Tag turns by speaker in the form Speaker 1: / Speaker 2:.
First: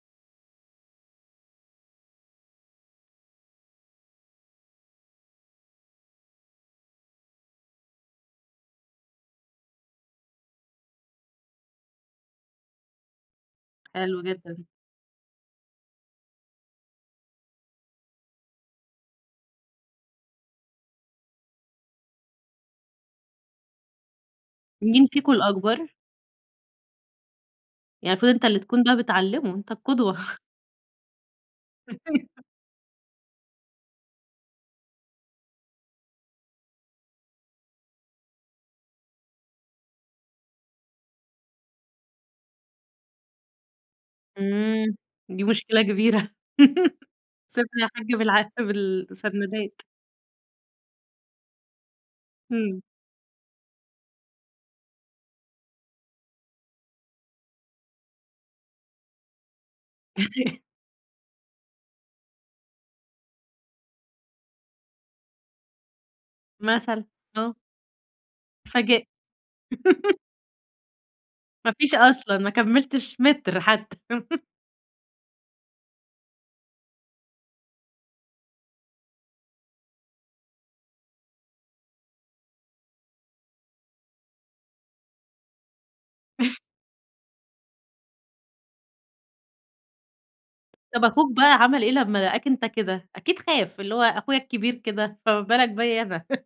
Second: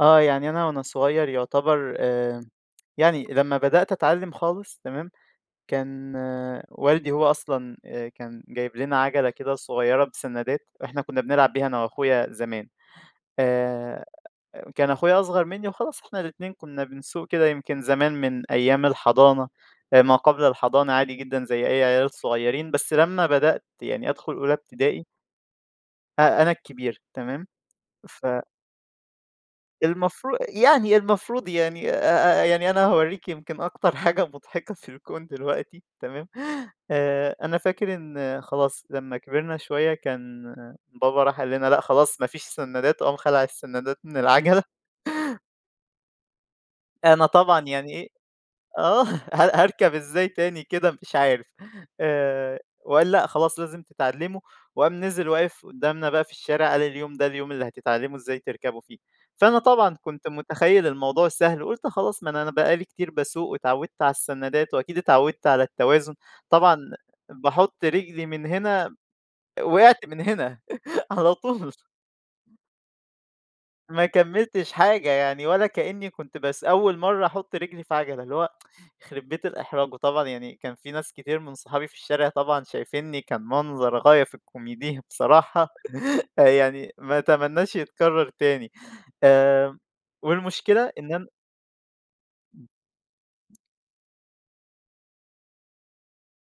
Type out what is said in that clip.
Speaker 1: آه. يعني أنا وأنا صغير يعتبر آآ يعني لمّا بدأت أتعلّم خالص تمام؟ كان والدي هو أصلًا أ كان جايب لنا عَجَلة كده صغيرة بسنّادات، إحنا كُنّا بنلعب بيها أنا وأخويا زمان. آآ
Speaker 2: حلو جدًا.
Speaker 1: كان أخويا أصغر منّي وخلاص إحنا الاتنين كُنّا بنسوق كده يمكن زمان من أيام الحضانة أ ما قبل الحضانة عادي جدًا زي أي عيال صغيرين، بس لمّا بدأت يعني أدخل أولى ابتدائي
Speaker 2: مين فيكم الأكبر؟
Speaker 1: أ أنا الكبير تمام؟
Speaker 2: يعني
Speaker 1: ف
Speaker 2: المفروض أنت اللي تكون بقا بتعلّمه، أنت القُدوة.
Speaker 1: المفرو يعني المفروض يعني أ أ يعني أنا هاورّيكِ يمكن أكتر حاجة مضحكة في الكون دلوقتي تمام؟ آآ أنا فاكر إن خلاص لمّا كبرنا شوية كان بابا راح قال لنا: "لأ خلاص ما فيش سنّادات." وقام خَلَع السنّادات من العَجَلة.
Speaker 2: إمم. دي مشكلة كبيرة.
Speaker 1: أنا طبعًا
Speaker 2: سيبني
Speaker 1: يعني
Speaker 2: ياحاج
Speaker 1: إيه
Speaker 2: بالع
Speaker 1: آه. هار
Speaker 2: بالسنّادات.
Speaker 1: هاركب إزاي تاني كده مش عارف؟ آآ
Speaker 2: إمم.
Speaker 1: وقال: "لأ خلاص لازم تتعلّموا." وقام نزل واقف قُدّامنا بقى في الشارع قال: "اليوم ده اليوم اللي هتتعلّموا إزاي تركبوا فيه." فأنا طبعًا كنت مُتخيّل الموضوع سهل وقُلت خلاص ما أنا أنا بقى لي كتير باسوق واتعوّدت على السنّادات، وأكيد اتعوّدت على التوازن. طبعًا
Speaker 2: مثلًا، آه.
Speaker 1: باحُط رجلي من هنا
Speaker 2: اتفاجئت.
Speaker 1: وقعت من هنا على
Speaker 2: ما
Speaker 1: طول.
Speaker 2: فيش أصلًا، ما كمّلتش مِتر حتّى.
Speaker 1: ما كمّلتش حاجة. يعني ولا كإنّي كنت بس أول مرّة أحُط رجلي في عَجَلة. اللي هو، يخرِب بيت الإحراج. وطبعًا يعني كان في ناس كتير من صحابي في الشارع طبعًا شايفينّي كان منظر غاية في الكوميدية بصراحة. فيعني ما أتمنّاش يتكرّر تاني. آآ والمشكلة
Speaker 2: طب
Speaker 1: إن أنا
Speaker 2: أخوك بقى عمل إيه لمّا لقاك أنت كده؟ أكيد خاف، اللي هو أخويا الكبير كده، فما بالك بيّا أنا.